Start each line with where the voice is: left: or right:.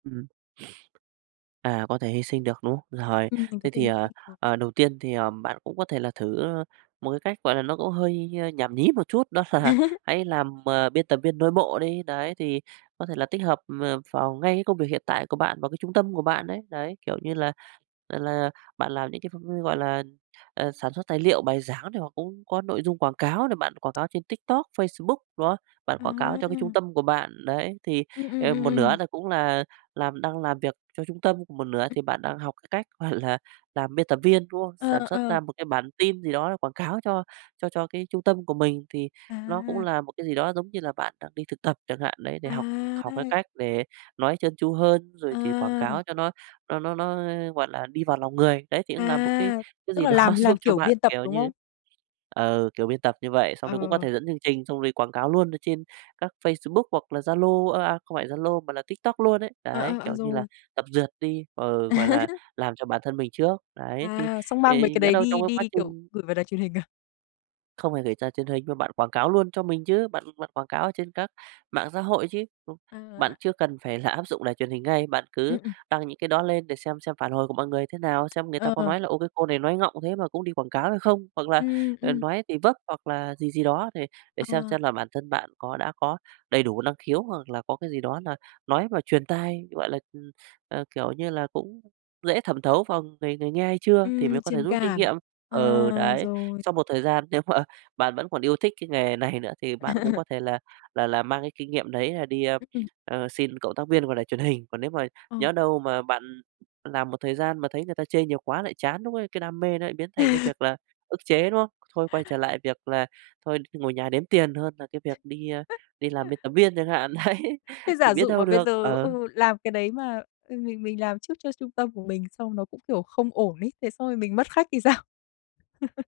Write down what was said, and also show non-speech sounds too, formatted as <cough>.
right: Ừm. <sniffs> À, có thể hy sinh được, đúng không? Rồi,
left: Ừm, mình
right: thế
left: có thể
right: thì,
left: hy
right: ờ,
left: sinh được.
right: ờ, đầu tiên thì, ờ, bạn cũng có thể là thử một cái cách, gọi là, nó cũng hơi, ơ, nhảm nhí một chút đó là
left: <laughs>
right: hãy làm, à, biên tập viên nội bộ đi. Đấy, thì có thể là tích hợp, ờ, vào ngay cái công việc hiện tại của bạn vào cái trung tâm của bạn đấy. Đấy, kiểu như là là, bạn làm những cái ph gọi là, à, sản xuất tài liệu, bài giảng này hoặc cũng có nội dung quảng cáo này, bạn quảng cáo trên TikTok, Facebook đó, bạn quảng cáo cho cái trung
left: À!
right: tâm của bạn. Đấy thì,
left: Ừm, ừm,
right: ờ,
left: ừm,
right: một nửa
left: ừm.
right: là cũng là làm đang làm việc cho trung tâm, còn một nửa
left: Ừm.
right: thì bạn đang học cái cách, gọi là, làm biên tập viên, đúng không? Sản
left: Ờ,
right: xuất ra
left: ờ.
right: một cái bản tin gì đó để quảng cáo cho cho cho cái trung tâm của mình, thì nó cũng
left: À!
right: là một cái gì đó giống như là bạn đang đi thực tập chẳng hạn, đấy để học học cái
left: À!
right: cách để nói trơn tru hơn rồi thì quảng
left: À!
right: cáo cho nó nó nó nó, gọi là, đi vào lòng người. Đấy, thì cũng là một cái
left: À, tức
right: gì
left: là
right: đó
left: làm
right: giúp
left: làm
right: cho
left: kiểu
right: bạn,
left: biên tập,
right: kiểu
left: đúng
right: như
left: không?
right: ừ, kiểu, biên tập như vậy, xong
left: Ờ.
right: rồi cũng có thể dẫn chương trình xong rồi quảng cáo luôn ở trên các Facebook hoặc là Zalo ơ, à, không phải Zalo mà là TikTok luôn ấy.
left: À,
right: Đấy,
left: à, à,
right: kiểu như là
left: rồi.
right: tập duyệt đi, ờ, gọi là,
left: <laughs>
right: làm cho bản thân mình trước. Đấy, thì
left: À, xong mang mấy
right: thì
left: cái
right: nhỡ
left: đấy
right: đâu trong
left: đi
right: cái quá
left: đi, kiểu,
right: trình
left: gửi vào đài truyền hình à?
right: Không phải gửi ra truyền hình mà bạn quảng cáo luôn cho mình chứ. Bạn bạn quảng cáo trên các mạng xã hội chứ. Không, bạn
left: À.
right: chưa cần phải là áp dụng đài truyền hình ngay, bạn cứ
left: Ừm, ừm.
right: đăng những cái đó lên để xem xem phản hồi của mọi người thế nào, xem người ta có
left: Ừ.
right: nói là "Ô, cái cô này nói ngọng thế mà cũng đi quảng cáo" hay không, hoặc là,
left: Ừm,
right: ờ,
left: ừm.
right: nói thì vấp hoặc là gì gì đó để để xem
left: Ờ.
right: xem là bản thân bạn có đã có đầy đủ năng khiếu hoặc là có cái gì đó là nói mà truyền tai, gọi là, ừm, à, kiểu như là, cũng dễ thẩm thấu vào người người nghe hay chưa thì mới
left: Ừm,
right: có thể
left: truyền
right: rút kinh nghiệm.
left: cảm,
right: Ừ,
left: ờ,
right: đấy,
left: rồi.
right: sau một thời gian nếu mà bạn vẫn còn yêu thích cái nghề này nữa thì bạn cũng có
left: <laughs>
right: thể là là là mang cái kinh nghiệm đấy là đi, ơ,
left: Ừm.
right: ơ, xin cộng tác viên vào đài truyền hình. Còn nếu mà
left: Ờ.
right: nhỡ đâu mà bạn làm một thời gian mà thấy người ta chê nhiều quá lại chán, lúc đấy cái đam mê nó lại biến thành cái
left: <laughs>
right: việc là ức chế, đúng không? Thôi quay trở lại việc là thôi ngồi nhà đếm tiền hơn là cái việc đi, ờ, đi làm bên
left: <laughs>
right: tập viên chẳng hạn, đấy,
left: Thế
right: thì
left: giả
right: biết
left: dụ mà
right: đâu
left: bây
right: được,
left: giờ ừ,
right: ừ.
left: làm cái đấy mà mình mình mình làm trước cho trung tâm của mình xong nó cũng, kiểu, không ổn ấy, thế xong rồi mình mất khách thì sao? <laughs>